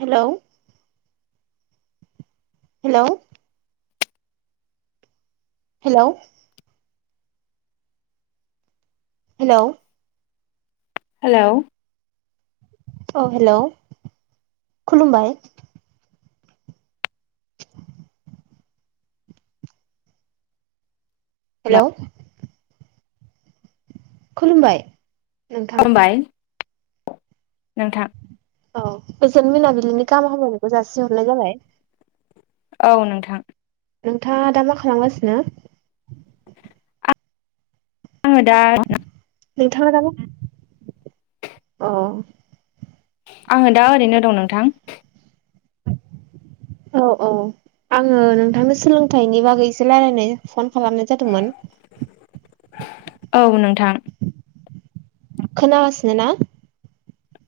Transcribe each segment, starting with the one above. Hello. Hello. Hello. Hello. Hello. औ hello [inaudible] खुलुमबाय। Hello खुलुमबाय नोंथां खुलुमबाय नोंथां औ गोजोन मोनाबिलिनि गाहाम हामलायनायखौ जासिहरनाय जाबाय औ नोंथां नोंथाङा दा मा खालामगासिनो आङो दा नोंथाङा दाबो ओ आङो दा ओरैनो दं नोंथां औ औ आङो नोंथांनो सोलोंथाइनि बागै एसे रायज्लायनो फन खालामनाय जादोंमोन औ नोंथां खोनाासनो ना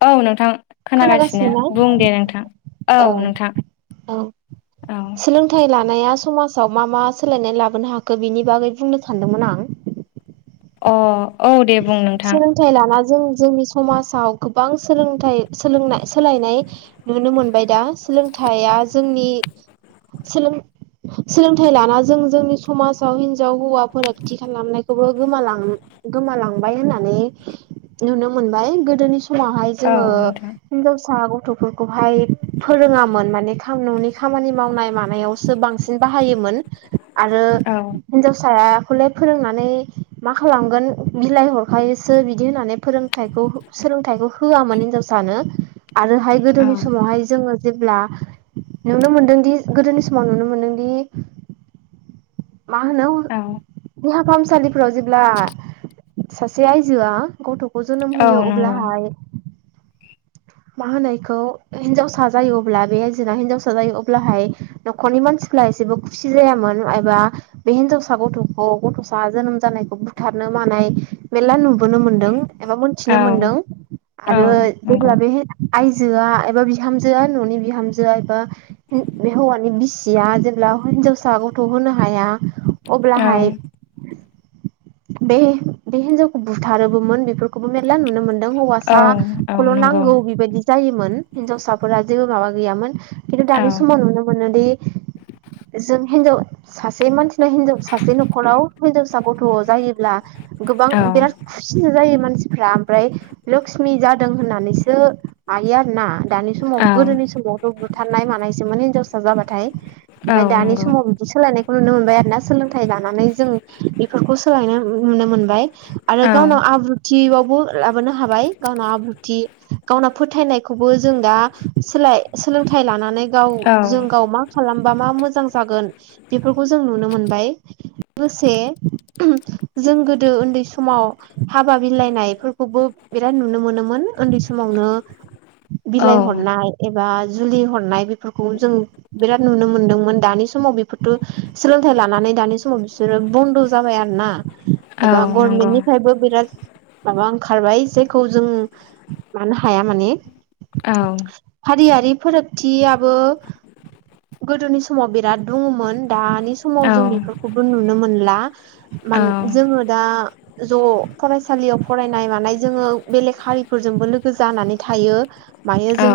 औ नोंथां खोनागासिनो बुं दे नोंथां औ नोंथां औ औ सोलोंथाइ लानाया समाजाव मा मा सोलायनाय लाबोनो हाखो बिनि बागै बुंनो सानदोंमोन आं अ औ दे बुं नोंथां सोलोंथाइ लानाय जों जोंनि समाजाव गोबां सोलायनाय नुनो मोनबाय दा सोलोंथाइया जोंनि सोलोंथाइ लाना जों जोंनि समाजाव हिनजाव हौवा फारागथि खालामनायखौबो गोमालां गोमालांबाय होननानै नुनो मोनबाय गोदोनि समावहाय औ जोङो नोंथां हिनजावसा गथ'फोरखौहाय फोरोङामोन माने ननि खामानि मावनाय मानायावसो बांसिन बाहायोमोन आरो औ हिनजावसा खौलाय फोरोंनानै मा खालामगोन बिलाइ हरखायोसो बिदि होननानै सोलोंथाइखौ होआमोन हिनजावसानो आरोहाय औ गोदोनि समावहाय जोङो जेब्ला नुनो मोनदोंदि गोदोनि समाव नुनो मोनदोंदि मा होनो औ देहा फाहामसालिफोराव जेब्ला सासे आइजोआ गथ' जोनोम औ होयो नंगौ अब्लाहाय मा होनो इखौ हिनजावसा जायो अब्ला बे जेब्ला हिन्जावसा जायो अब्लाहाय न'खरनि मानसि फोरा एसेबो खुसि जायामोन एबा बे हिनजावसा गथ'खौ गथ'सा जोनोम जानायखौ बुथारनो मानाय मेरला नुबोनो मोनदों एबा औ मोनथिनो मोनदों औ आरो नंगौ जेब्ला बे आइजोआ एबा बिहामजोआ न'नि बिहामजोआ एबा हौवानि बिसि या जेब्ला हिनजावसा गथ' होनो हाया औ अब्लाहाय बे बे हिनजावखौ बुथारोबोमोन बेफोरखौबो मेरला नुनो मोनदों औ औ हौवासाखौल' नंगौ नांगौ बेबायदि जायोमोन हिनजावसाफोरा जेबो माबा गैयामोन खिन्थु औ दानि समाव नुनो मोनोदि जों हिनजाव सासे मानसिना हिनजाव सासे न'खराव हिनजावसा गथ जायोब्ला गोबां औ बिराद खुसि जायो मानसिफ्रा लक्सिमि जादों होननानैसो हायो आरोना दानि समाव औ गोदोनि समावथ' बुथारनाय मानायसोमोन हिनजावसा जाबाथाय औ ओमफफ्राय दानि नंगौ समाव बिदि सोलायनायखौ नुनो मोनबाय आरोना सोलोंथाइ लानानै बेफोरखौ जों सोलायनाय नुनो मोनबाय आरो औ गावनाव आब्रुथियावबो लाबोनो हाबाय गावनाव आब्रुथि गावनाव फोथायनायखौबो जों दा सोलोंथाइ लानानै गाव औ जों गाव मा खालामबा मा मो जां जागोन बेफोरखौ जों नुनो मोनबाय लोगोसे जों गोदो ओन्दै समाव हाबा बिलाइनायफोरखौबो बिराद नुनो मोनोमोन। ओन्दै समावनो औ बिलाइ हरनाय। एबा जुलि हरनाय बेफोरखौ जों बिराद नुनो मोनदोंमोन दानि समाव बेफोरथ' सोलों थाय लानानै दानि समाव बिसोरो बन्द' जाबाय आरो ना औ एबा नंगौ गरनमेन्टनिफायबो बिराद माबा ओंखारबाय जायखौ जों मानो हाया माने औ हारियारि फोरोगथियाबो गोदोनि समाव बिराद दुङमोन दानि समाव जों औ बेफोरखौबो नुनो मोनला। मान जोङो दा ज फरायसालियाव फरायनाय मानाय जोङो बेलेक हारि। फोरजोंबो लोगो जानानै थायो मायो औ जों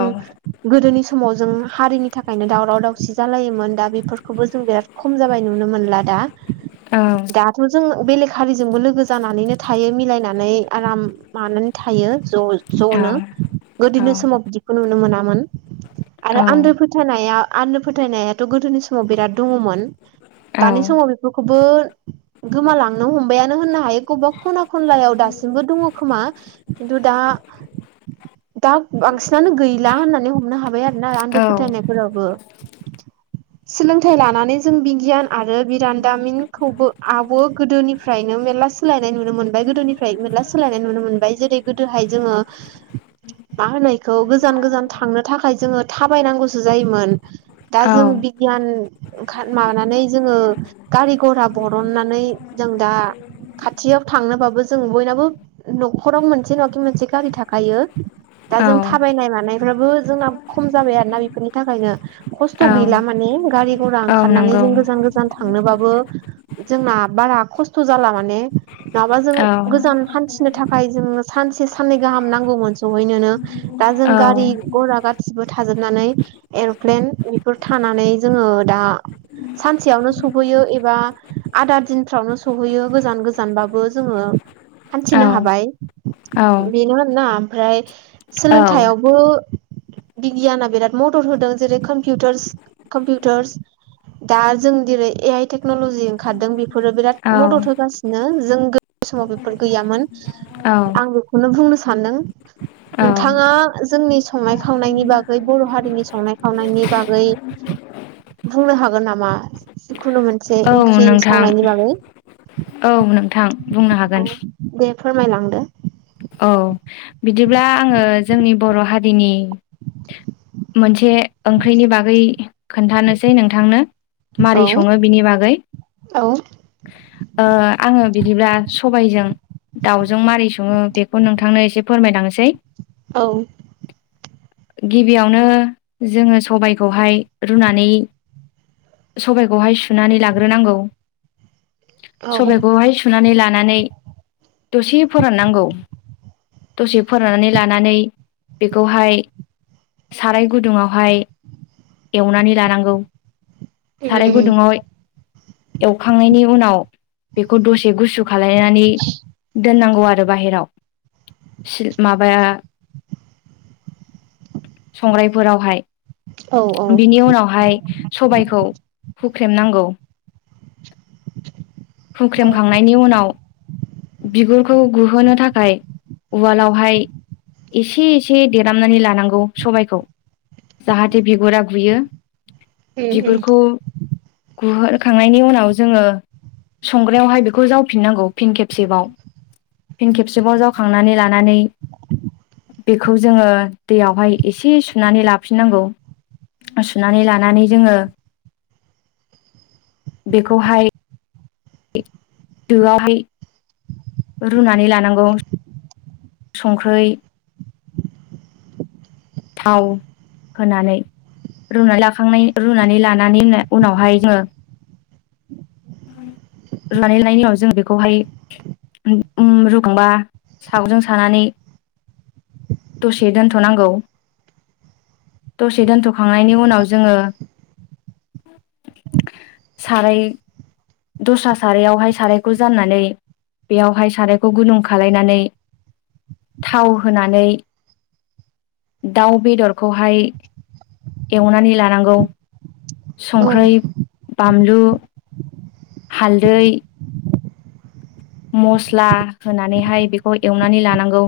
गोदोनि समाव जों हारिनि थाखाय दावराव दावसि जालायोमोन दा बेफोरखौबो जों बिराद खम जाबाय नुनो मोनला दा। औ दाथ' जों बेलेक हारिजोंबो लोगो जानानैनो थायो मिलायनानै आराम मानानै थायो । ज' ज'नो गोदोनि समाव बिदिखौ नुनो मोनामोन। आरो आन्दो फोथायनाया आन्दो फोथायनायाथ' गोदोनि समाव बिराद दङमोन। दानि समाव बेफोरखौबो गोमालांनो हमबायानो होननो हायो गबबा खना खनलायाव दासिमबो दङ खोमा खिन्थु दा दा बांसिनानो गैला होननानै हमनो हाबाय आरो ना औ आन्दो फोथायनाय फोरावबो सोलोंथाइ लानानै जों बिगियान आरो बिरान्दामिनखौबो आबो गोदोनिफ्रायनो मेरला सोलायनाय नुनो मोनबाय गोदोनिफ्राय मेरला सोलायनाय नुनो मोनबाय जेरै गोदोहाय जोङो मा होनो एखौ गोजान गोजान थांनो थाखाय जोङो थाबायनांगौसो जायोमोन। दा औ जों बिगियान ओंखा माबानानै जोङो गारि घरा बरननानै जों दा खाथियाव थांनोबाबो जों बयनाबो न'खराव मोनसे नआखि मोनसे गारि थाखायो। दा जों थाबायनाय मानायफ्राबो जोंना खम जाबाय आरो ना बेफोरनि थाखायनो। खस्थ' औ गैला माने गारि घरा औ ओंखारनानै नंगौ जों गोजान गोजान थांनोबाबो जोंना बारा खस्थ' जाला माने नङाबा जों औ गोजान हान्थि नो थाखाय सानसे साननै गाहाम नांगौमोन सहैनोनो दा जों औ गारि घरा गा सिबो थाजोबनानै एर'प्लेन बेफोर थानानै जोङो दा सानसेयावनो सफैयो एबा आदा दिनफ्रावनो सहैयो गोजान गोजानबाबो जोङो। औ हान्थिनो हाबाय बेनो आरोना ओमफ्राय औ सोलोंथाइयावबो बिगियाना बिराद मदद होदों जेरै कम्पिउटारस कम्पिउटारस दा जों दिरै ए आइ टेक्न'ल'जि खारदों बेफोरो बिराद मदद होगासिनो जों गो समाव बेफोर गैयामोन आं बेखौनो बुंनो सानदों औ नोंथाङा जोंनि संनाय खावनायनि बागै बर' हारिनि सं संनाय खावनायनि बागै बुंनो हागोन नामा? जिखुनु मोनसे औ ओंख्रि नोंथां संनायनि बागै औ नोंथां बुंनो हागोन औ दे फोरमायलांदो। औ बिदिब्ला आङो जोंनि बर' हारिनि मोनसे ओंख्रिनि बागै खोन्थानोसै नोंथांनो। मारै औ सङो बिनि बागै औ ओ आङो बिदिब्ला सबायजों दाउजों मारै सङो बेखौ नोंथांनो एसे फोरमायलांनोसै औ गिबियावनो जोङो सबायखौहाय रुनानै सबायखौहाय सुनानै लाग्रोनांगौ। औ सबायखौहाय सुनानै लानानै दसे फोराननांगौ। दसे फोराननानै लानानै बेखौहाय साराय गुदुङावहाय एवनानै लानांगौ। साराय गुदुङाव एवखांनायनि उनाव बेखौ दसे गुसु खालायनानै दोननांगौ आरो बाहेराव माबाया संग्रायफोरावहाय बिनि उनावहाय सबायखौ हुख्रेमनांगौ खुख्रेमखांनायनि उनाव बिगुरखौ गुहोनो थाखाय उवालावहाय एसे एसे देरामनानै लानांगौ सबायखौ जाहाथे बिगुरा गुयो बिगुरखौ गुहो होखांनायनि उनाव जोङो संग्रायावहाय बेखौ जावफिननांगौ फिन खेबसेबाव फिन खेबसेबाव जावखांनानै लानानै बेखौ जोङो दैयावहाय एसे सुनानै लाफिननांगौ सुनानै लानानै जोङो बेखौहाय दोआवहाय रुनानै लानांगौ संख्रै [inaudible] थाव होनानै रुनानै लाखां रुनानै लानानै उनावहाय जोङो [inaudible] लानाय लानाय उनाव जों बेखौहाय रुखुंबा सावजों सानानै दसे दोनथ'नांगौ दसे दोन्थ'खांनायनि उनाव जोङो साराय दस्रा सारयावहाय सारायखौ जाननानै बेयावहाय सारायखौ गुलुं खालायनानै थाव होनानै दाउ बेदरखौहाय एवनानै लानांगौ उम संख्रै बानलु हालदै मस्ला होनानैहाय बेखौ एवनानै लानांगौ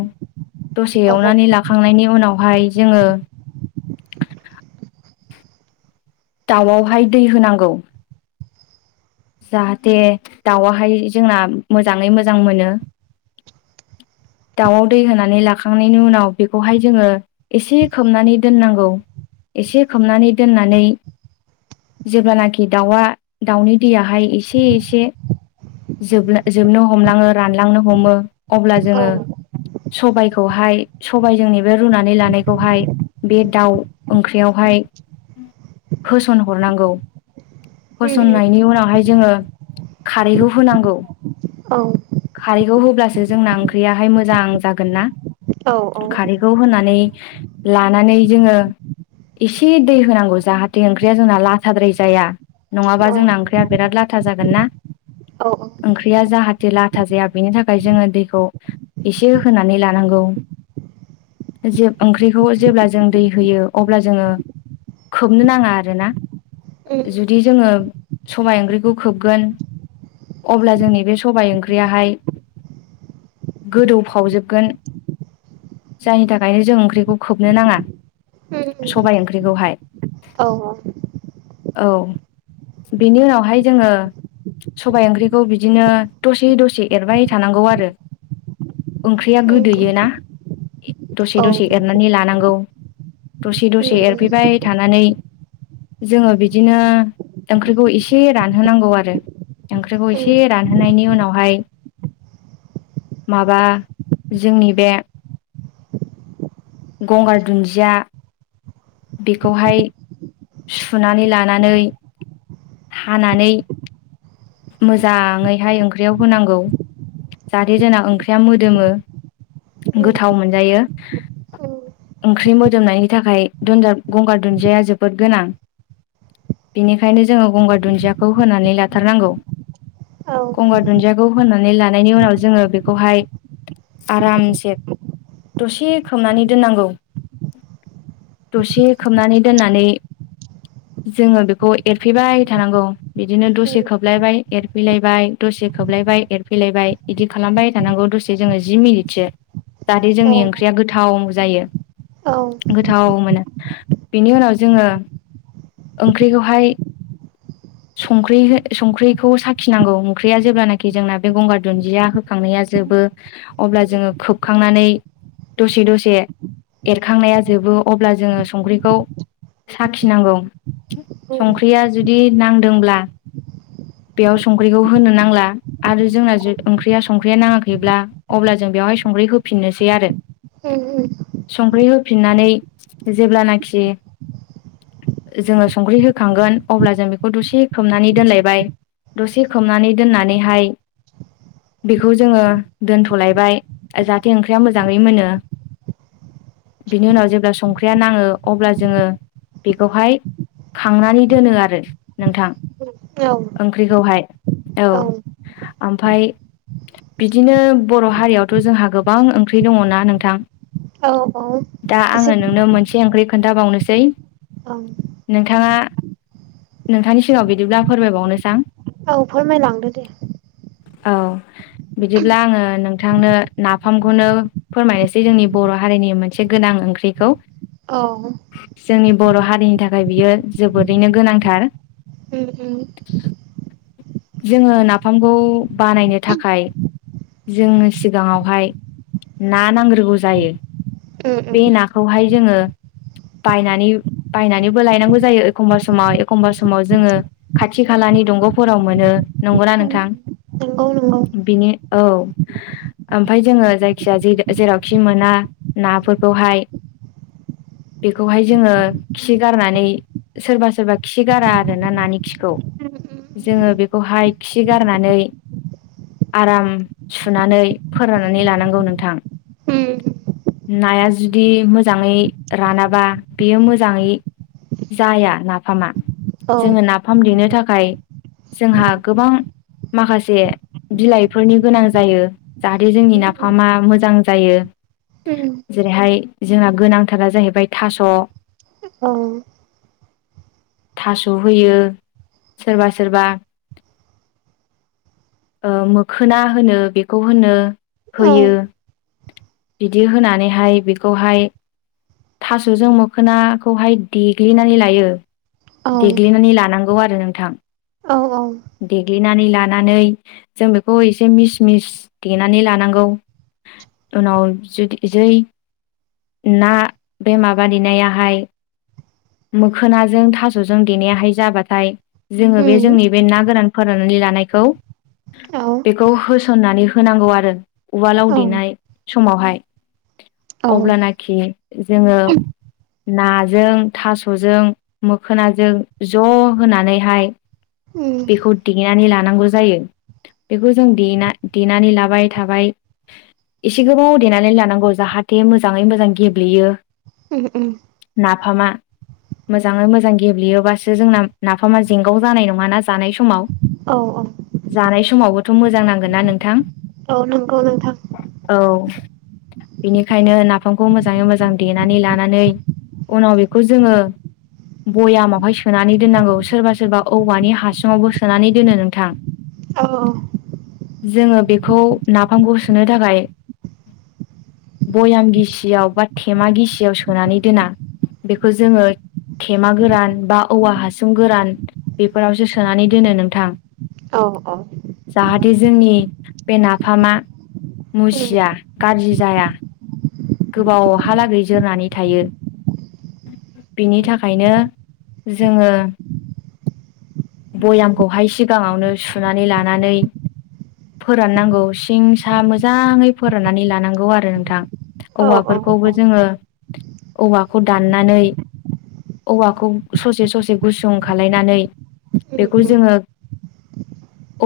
दसे औ औ एवनानै लाखांनायनि उनावहाय जोङो दाउआवहाय दै होनांगौ जाहाथे दाउआहाय जोंना मोजाङै मोजां मोनो [inaudible] दाउआव दै होनानै लाखांनायनि उनाव बेखौहाय जोङो एसे खोबनानै दोननांगौ एसे खोबनानै दोननानै जेब्लानाखि दाउआ दाउनि दैयाहाय एसे एसे जोब जोबनो हमलाङो रानलांनो हमो अब्ला औ जोङो सबाइखौहाय सबजोंनि बे रुनानै लानायखौहाय बे दाउ ओंख्रियावहाय होसन हरनांगौ होसननायनि उनावहाय जोङो खारैखौ होनांगौ औ खारैखौ होब्लासो जोंना ओंख्रियाहाय मोजां जागोन ना औ खारैखौ होनानै लानानै जोङो एसे दै होनांगौ जाहाथे ओंख्रिया जोंना लाथाद्राय जाया नङाबा जोंना ओंख्रिया बिराद लाथा जागोन ना ओंख्रिया जाहा जे लाथा जाया बेनि थाखाय जोङो दैखौ एसे होनानै लानांगौ जे ओंख्रिखौ जेब्ला जों दै होयो अब्ला जोङो खोबनो नाङा आरोना जुदि जोङो सबायाइ ओंख्रिखौ खोबगोन अब्ला जोंनि बे सबबाय ओंख्रियाहाय गोदौफावजोबगोन जायनि थाखायनो जों ओंख्रिखौ खोबनो नाङा सबाय ओंख्रिखौहाय औ औ बेनि उनावहाय जोंङो सबाय ओंख्रिखौ बिदिनो दसे दसे एरबाय थानांगौ आरो ओंख्रिया गोदोयोना औ दसे दसे एरनानै लानांगौ गौ दसे दसे उम उम एरफैबाय थानानै जोंङो बिदिनो ओंख्रिखौ एसे रानहोनांगौ आरो। ओंख्रिखौ उम एसे रानहोनायनि उनावहाय माबा जोंनि बे गंगार दुन्जिया बेखौहाय सुनानै लानानै हानानै मोंजाङै हाय ओंख्रियाव होनांगौ जाहाथे जोना ओंख्रिया मोदोमो उम गोथाव मोनजायो। ओंख्रि मोदोमनायनि थाखाय दुनजा गंगार दुन्जाया जोबोद गोनां बेनिखायनो जोंङो गंगार दुन्जाखौ फोनानै लाथारनांगौ। औ गंगार दुन्दियाखौ फोनानै लानायनि उनाव जोंङो बेखौहाय आरामसे दसे खोबनानै दोननांगौ दसे खोबनानै दोननानै जोंङो बेखौ एरफैबाय थानांगौ बिदिनो दसे उम खोबलायबाय एरफैलायबाय दसे खोबलायबाय एरफैलायबाय इदि खालामबाय थानांगौ दसे जोंङो जि मिनिटसो जाहाथे जोंनि औ ओंख्रिया गोथाव जायो औ औ गोथाव मोनो बिनि उनाव जोंङो ओंख्रिखौहाय संख्रै संख्रैखौ साखिनांगौ ओंख्रिया जेब्लानाखि जोंना बे गंगार दुन्जिया होखांनाया जोबो बो अब्ला जोंङो खोबखांनानै दसे दसे एरखांनाया जोबो अब्ला जोंङो संख्रैखौ साखिनांगौ संख्रैया जुदि नांदोंब्ला बेयाव संख्रैखौ होनो नांला आरो जोंना जि ओंख्रिया संख्रैया नाङाखैब्ला अब्ला जों बेयाव संख्रै होफिननोसै आरो उम उम संख्रै होफिननानै जेब्लानाखि जोंङो संख्रै होखांगोन अब्ला जों बेखौ दसे खोबनानै दोनलायबाय। दसे खोबनानै दोननानैहाय बेखौ जोंङो दोनथ' लायबाय जाहाथे ओंख्रैया मोजांङै मोनो बिनि उनाव जेब्ला संख्रैया नाङो अब्ला जोंङो बेखौहाय खांनानै दोनो आरो नोंथां औ ओंख्रैखौहाय औ। ओमफ्राय बिदिनो बर' हारियावथ जोंहा गोबां ओंख्रै दङना नोंथां। दा आङो नोंनो मोनसे ओंख्रै खोन्थाबावनोसै नोंथाङा नोंथांनि सिगाङाव बिदिब्ला फोरमायबावनोसां औ फोरमायलांदो दे औ। बिदिब्ला आंङो नोंथांनो नाफामखौनो फोरमायनोसै जोंनि बर' हारिनि मोनसे गोनां ओंख्रिखौ औ जोंनि बर' हारिनि थाखाय बियो जोबोरैनो गोनांथार उम उम जोङो नाफामखौ बानायनो थाखाय जोंनो सिगाङावहाय ना नांग्रोगौ जायो। बे उम नाखौहाय जोङो बायनानै बायनानैबो लायनांगौ जायो एखमबा समाव एखमबा समाव जोङो खाथि खाला नि दंग'फोराव मोनो नंगौना उम नोंथां नंगौ नंगौ बिनि औ ओमफाय जोङो जायखिजाया जेरावखि मोना नाफोरखौहाय [unintelligible] बेखौहाय जोङो खि गारनानै सोरबा सोरबा खि गारा आरो ना नानि खिखौ [unintelligible] जोङो बेखौहाय खि गारनानै आराम सुनानै फोराननानै लानांगौ नोंथां। नाया जुदि मोजाङै रानाबा बेयो मोजाङै जाया नाफामा औ जोङो नाफाम देनो थाखाय जोंहा गोबां माखासे बिलाइफोरनि गोनां जायो जाहाथे जोंनि नाफामा मोजां जायो। जेरैहाय जोंहा गोनांथारा जाहैबाय थास' औ थास' होयो सोरबा सोरबा मोखोना होनो बेखौ होनो औ होयो। बिदि होनानैहाय बेखौहाय थास'जों मोखोनाखौहाय देग्लिनानै लायो। औ देग्लिनानै लानांगौ आरो नोंथां औ औ देग्लिनानै लानानै जों बेखौ एसे मिस मिस देनानै लानांगौ। उनाव जुदि जै ना बे माबा देनायाहाय मोखोनाजों थास जों देनायाहाय जाबाथाय जोङो बे उम जोंनि बे ना गोरान फोराननानै लानायखौ औ बेखौ होसननानै होनांगौ आरो। उवालाव औ देनाय समावहाय औ उम अब्लानाखि जोङो नाजों थास'जों मो खोनाजों ज' होनानैहाय उम बेखौ देनानै लानांगौ जायो। बेखौ जों देना देनानै लाबाय थाबाय। एसे गोबाव देनानै लानांगौ जाहाथे मोजाङै मोजां गेब्लेयो उ उ फामा मोजाङै मोजां गेब्लेयोबासो जोंना नाफामा जेंगाव जानाय नङाना जानाय समाव औ औ जानाय समावबोथ' मोजां नांगोन ना नोंथां? औ नंगौ नोंथां। औ बेनिखायनो नाफामखौ मोजाङै मोजां देनानै लानानै उनाव बेखौ जोङो बयामावहाय सोनानै दोननांगौ सोरबा सोरबा औवानि हासुङावबो सोनानै दोनो नोंथां। औ औ जोङो बेखौ नाफामखौ सोनो थाखाय बयाम गिसियाव बा थेमा गिसियाव सोनानै दोना बेखौ जोङो थेमा गोरान बा औवा हासुं गोरान बेफोरावसो सोनानै दोनो नोंथां औ औ जाहाथे जोंनि बे नाफामा उम मुसिया गाज्रि जाया। गोबावहालागै जोरनानै थायो। बिनि थाखायनो जोङो भयामखौहाय सिगाङावनो सुनानै लानानै फोराननांगौ सिं सा मोजाङै फोराननानै लानांगौ आरो नोंथां। औ औ औवाफोरखौबो जोङो औवाखौ दाननानै औवाखौ ससे ससे गुसुं खालायनानै उम बेखौ उम जोङो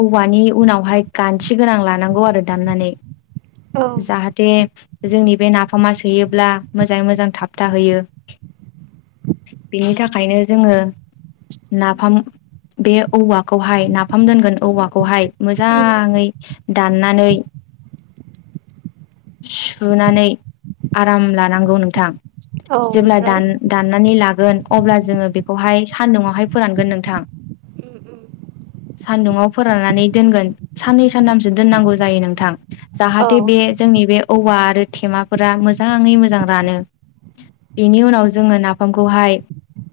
औवानि उनावहाय गान्थि गोनां लानांगौ आरो दामनानै औ जाहाथे जोंनि बे नाफामा सोयोब्ला मोजाङै मोजां थाबथाहोयो। [inaudible] बिनि थाखायनो जोङो नाफाम बे औवाखौहाय नाफाम दोनगोन औवाखौहाय मोजा उम ङै दाननानै सुनानै आराम लानांगौ नोंथां। औ जेब्ला ओमफ्राय दान दाननानै ला गोन अब्ला जोङो बेखौहाय सान्दुंआवहाय फोरानगोन नोंथां। उम उम सान्दुंआव फोराननानै दोनगोन। साननै सानथामसो दोननांगौ जायो नोंथां औ जाहाथे बे उम जोंनि बे औवा आरो थेमाफोरा मोजाङै मोजां रानो। बेनि उनाव जोङो नाफामखौहाय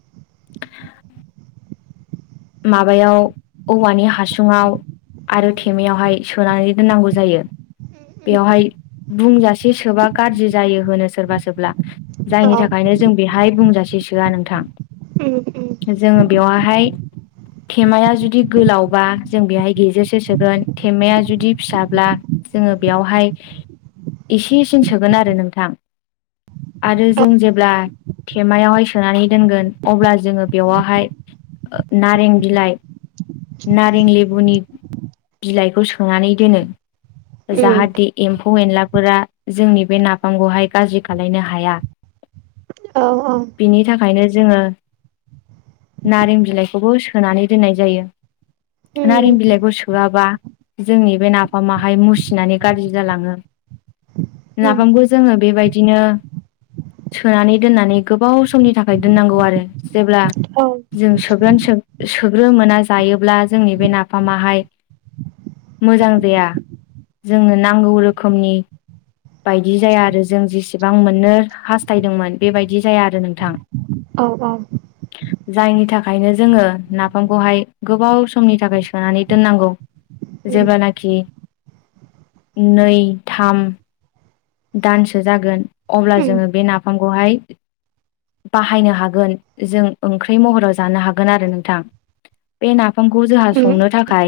[inaudible] माबायाव औवानि हासुुंआव। आरो थेमायावहाय सोनानै दोननांगौ जायो। उम बेवहाय बुंजासे सोबा गाज्रि जायो होनो सोरबा सोब्ला। जायनि औ थाखायनो जों बेहाय बुंजासे सोआ नोंथां। जोङो बेवहाय [inaudible] थेमाया जुदि गोलावबा जों बेहाय गेजेरसो सोगोन थेमाया जुदि फिसाब्ला जों ङो बेयावहाय एसेसिन सोगोन आरो नोंथां। आरो जों जेब्ला थेमायावहाय सोनानै दोनगोन अब्ला जोङो बेवहाय ओ नारें बिलाइ नारें लेबुनि बिलाइखौ सोनानै दोनो। जाहाथे एम फौ एनलाफोरा जोंनि बे नाफामखौहाय गाज्रि खालायनो हाया। बिनि थाखायनो जोङो नारें बिलाइ खौ सोनानै दोननाय जायो नारें बिलाइखौ सोआबा जोंनि बे नाफामाहाय मुसिनानै गाज्रि जालाङो। नाफामखौ जोङो बेबायदिनो सोनानै दोननानै गोबाव समनि थाखाय दोननांगौ आरो जेब्ला जों सो गोन सो-सोग्रोमोना जायोब्ला जोंनि बे नाफामाहाय मोजां जाया जोंनो नांगौ रोखोमनि बायदि जाया आरो जों जेसेबां मोननो हास्थायदोंमोन बेबायदि जाया आरो नोंथां। औ औ। जायनि थाखायनो जोङो नाफामखौहाय गोबाव समनि थाखाय सोनानै दोननांगौ। जेब्लानाखि नै थाम दानसो जागोन अब्ला जोङो बे नाफामखौहाय बाहायनो हागोन जों ओंख्रि महराव जानो हागोन आरो नोंथां। बे नाफामखौ जोंहा संनो थाखाय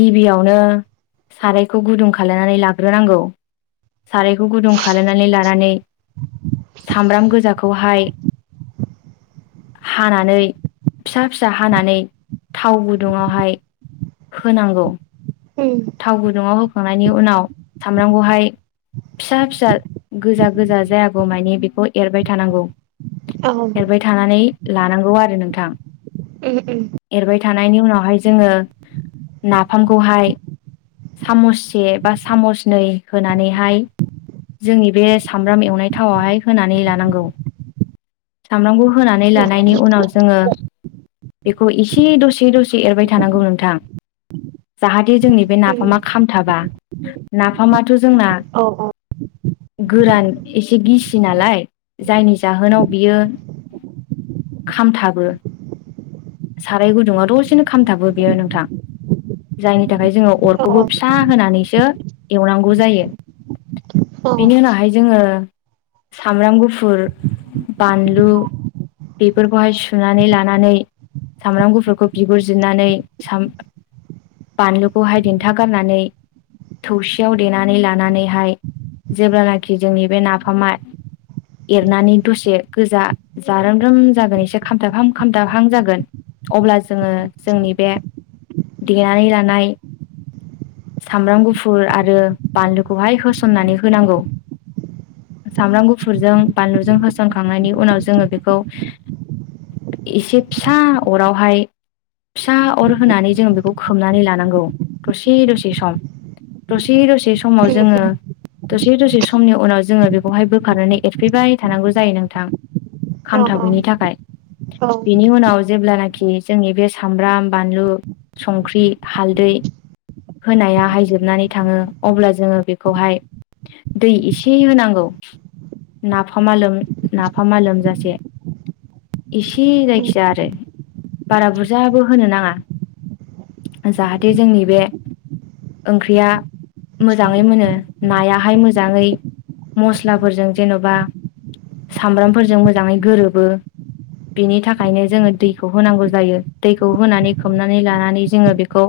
गिबियावनो सारायखौ गुदुं खालामनानै ला हग्रोनांगौ सारायखौ गुदुं खालामनानै लानानै सामब्राम गोजाखौहाय हानानै फिसा फिसा हानानै थाव गुदुङावहाय होनांगौ थाव गुदुङाव होखांनायनि उनाव सामब्रामखौहाय फिसा फिसा गोजा गोजा जायागौ मानि बेखौ एरबाय थानांगौ एरबाय थानानै लानांगौ आरो नोंथां उम उम एरबाय थानायनि उनावहाय जोङो नाफामखौहाय सामससे बा सामसनै होनानैहाय जोंनि बे सामब्राम एवनाय थावावहाय होनानै लानांगौ सामब्रामखौ होनानै लानायनि उनाव जोङो बेखौ एसे दसे दसे एरबाय थानांगौ नोंथां जाहाथे जोंनि बे नाफामा खामथाबा नाफामाथ' जोंना गोरान एसे गिसि नालाय जायनि जाहोनाव बियो खामथाबो साराय गुदुङा दसेनो खामथाबो बेयो नोंथां जायनि थाखाय जोङो अरखौबो फिसा होनानैसो एवनांगौ जायो बेनि उनावहाय जोङो सामब्राम गुफुर बानलु बेफोरखौहाय सुनानै लानानै सामब्राम गुफुरफोरखौ बिगुरजिरनानै बानलुखौहाय देन्था गारनानै थौसियाव देनानै लानानैहाय जेब्लानाखि जोंनि बे नाफामा एरनानै दसे गोजा जारोम रोम जागोन एसे खामथाब खाम खामथाब रां जागोन अब्ला जोङो जोंनि बे देनानै लानाय सामब्राम गुफुर आरो बानलुखौहाय होसननानै होनांगौ सामब्राम गुफुरजों बानलुजों होसनखांनायनि उनाव जोङो बेखौ एसे फिसा अरावहाय फिसा अर होनानै जोङो बेखौ खोबनानै लानांगौ दसे दसे सम दसे दसे समाव जोङो दसे दसे समनि उनाव जोङो बेखौहाय बोखारनानै एरफैबाय थानांगौ जायो नोंथां औ औ औ बेनिउनाव जेब्लानाखि जोंनि बे सामब्राम, बानलु, संख्रि, हालदै, होनायाहायजोबनानै थाङो अब्ला जोङो बेखौहाय दै एसे होनांगौ नाफामा लो नाफामा लोमजासे एसेयै जायखिया आरो बारा बुरजाबो होनो नाङा जाहाथे जोंनि बे ओंख्रिया मोजाङै मोनो नायाहाय मोजाङै मस्लाफोरजों जेन'बा सामब्रामफोरजों मोजाङै गोरोबो बेनि थाखाय नों ओंखायनो जोङो दैखौ होनांगौ जायो दैखौ होनानै खोबनानै लानानै जोङो बेखौ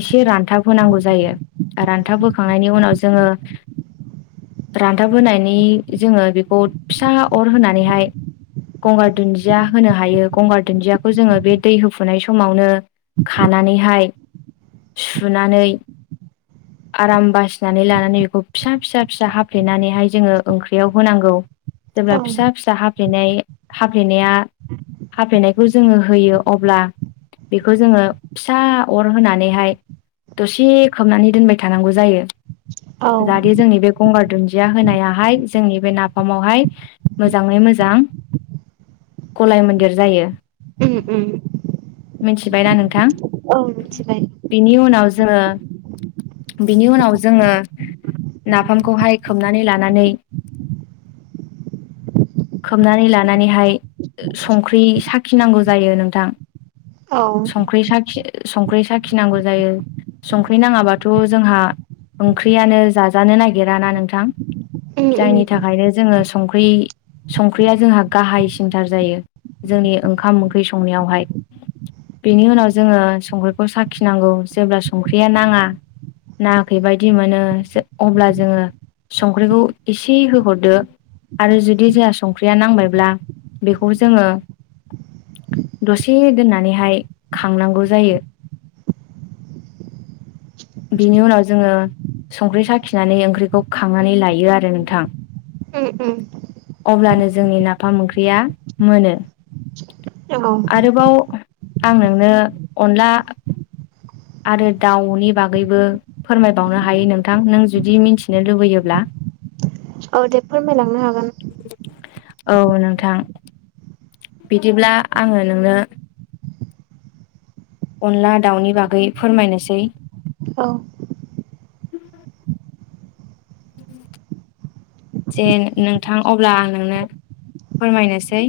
एसे रानथाब होनांगौ जायो रानथाब होखांनायनि उनाव जोङो रानथाबोनायनि जोङो बेखौ फिसा अर होनानैहाय गंगार दुन्दिया होनो हायो गंगार दुन्दियाखौ जोङो बे दै होफुनाय समावनो खानानैहाय सुनानै [inaudible] आराम बासिनानै लानानै बेखौ फिसा फिसा फिसा हाफ्लेनानैहाय जोङो ओंख्रियाव होनांगौ जेब्ला फिसा फिसा हाफ्लेनाय हफ्लेनाया हाफ्लेनायखौ जोङो होयो अब्ला बेखौ जोङो फिसा अर होनानैहाय। दसे खोबनानै दोनबाय थानांगौ जायो जाहाथे जोंनि बे गंगार दुदिया होनायाहाय जोंनि बे नाफामावहाय मोजाङै मोजां [inaudible] [unintelligible] गलाय मन्दिर जायो। उ उ। मिथिबायनाा नोंथां? औ मिथिबायबाय। बिनि उनाव जोङो। बिनि उनाव जोङो नाफामखौहाय खोबनानै लानानै [inaudible] [unintelligible] खोबनानै लानानैहाय। संख्रि साखिनांगौ जायो नोंथां औ उम संख्रि साखि संख्रि साखिनांगौ जायो संख्रि नाङाबाथ' जोंहा ओंख्रियानो जाजानो नागिरा ना नोंथां। उम जायनि थाखायनो जोङो संख्रि संख्रिया जोंहा गाहायसि सिंथार जायो जोंनि ओंखाम ओंख्रि संनायावहाय। बेनि उनाव जोङो संख्रिखौ साखिनांगौ जेब्ला संख्रिया नाङा नाङाखै बायदि मोनो अब्ला जोङो संख्रिखौ एसे होहरदो आरो जुदि जोंहा संख्रिया नांबायब्ला बेखौ जोङो दसे दोननानैहाय खांनांगौ जायो। बिनि उनाव जोङो संख्रि साखिनानै ओंख्रिखौ खांनानै लायो आरो नोंथां। म म। अब्लानो जोंनि नाफाम ओंख्रिया मोनो उम। आरोबाव आं नोंनो अनला आरो दाउनि बागैबो फोरमायबावनो हायो नोंथां नों जुदि मिथिनो लुबैयोब्ला। औ दे फोरमायलांनो हागोन। औ नोंथां बिदिब्ला आङो नोंनो अनला दाउनि बागै फोरमायनोसै। औ। [unintelligible] [inaudible] जे नोंथां अब्ला आं नोंनो फोरमायनोसै।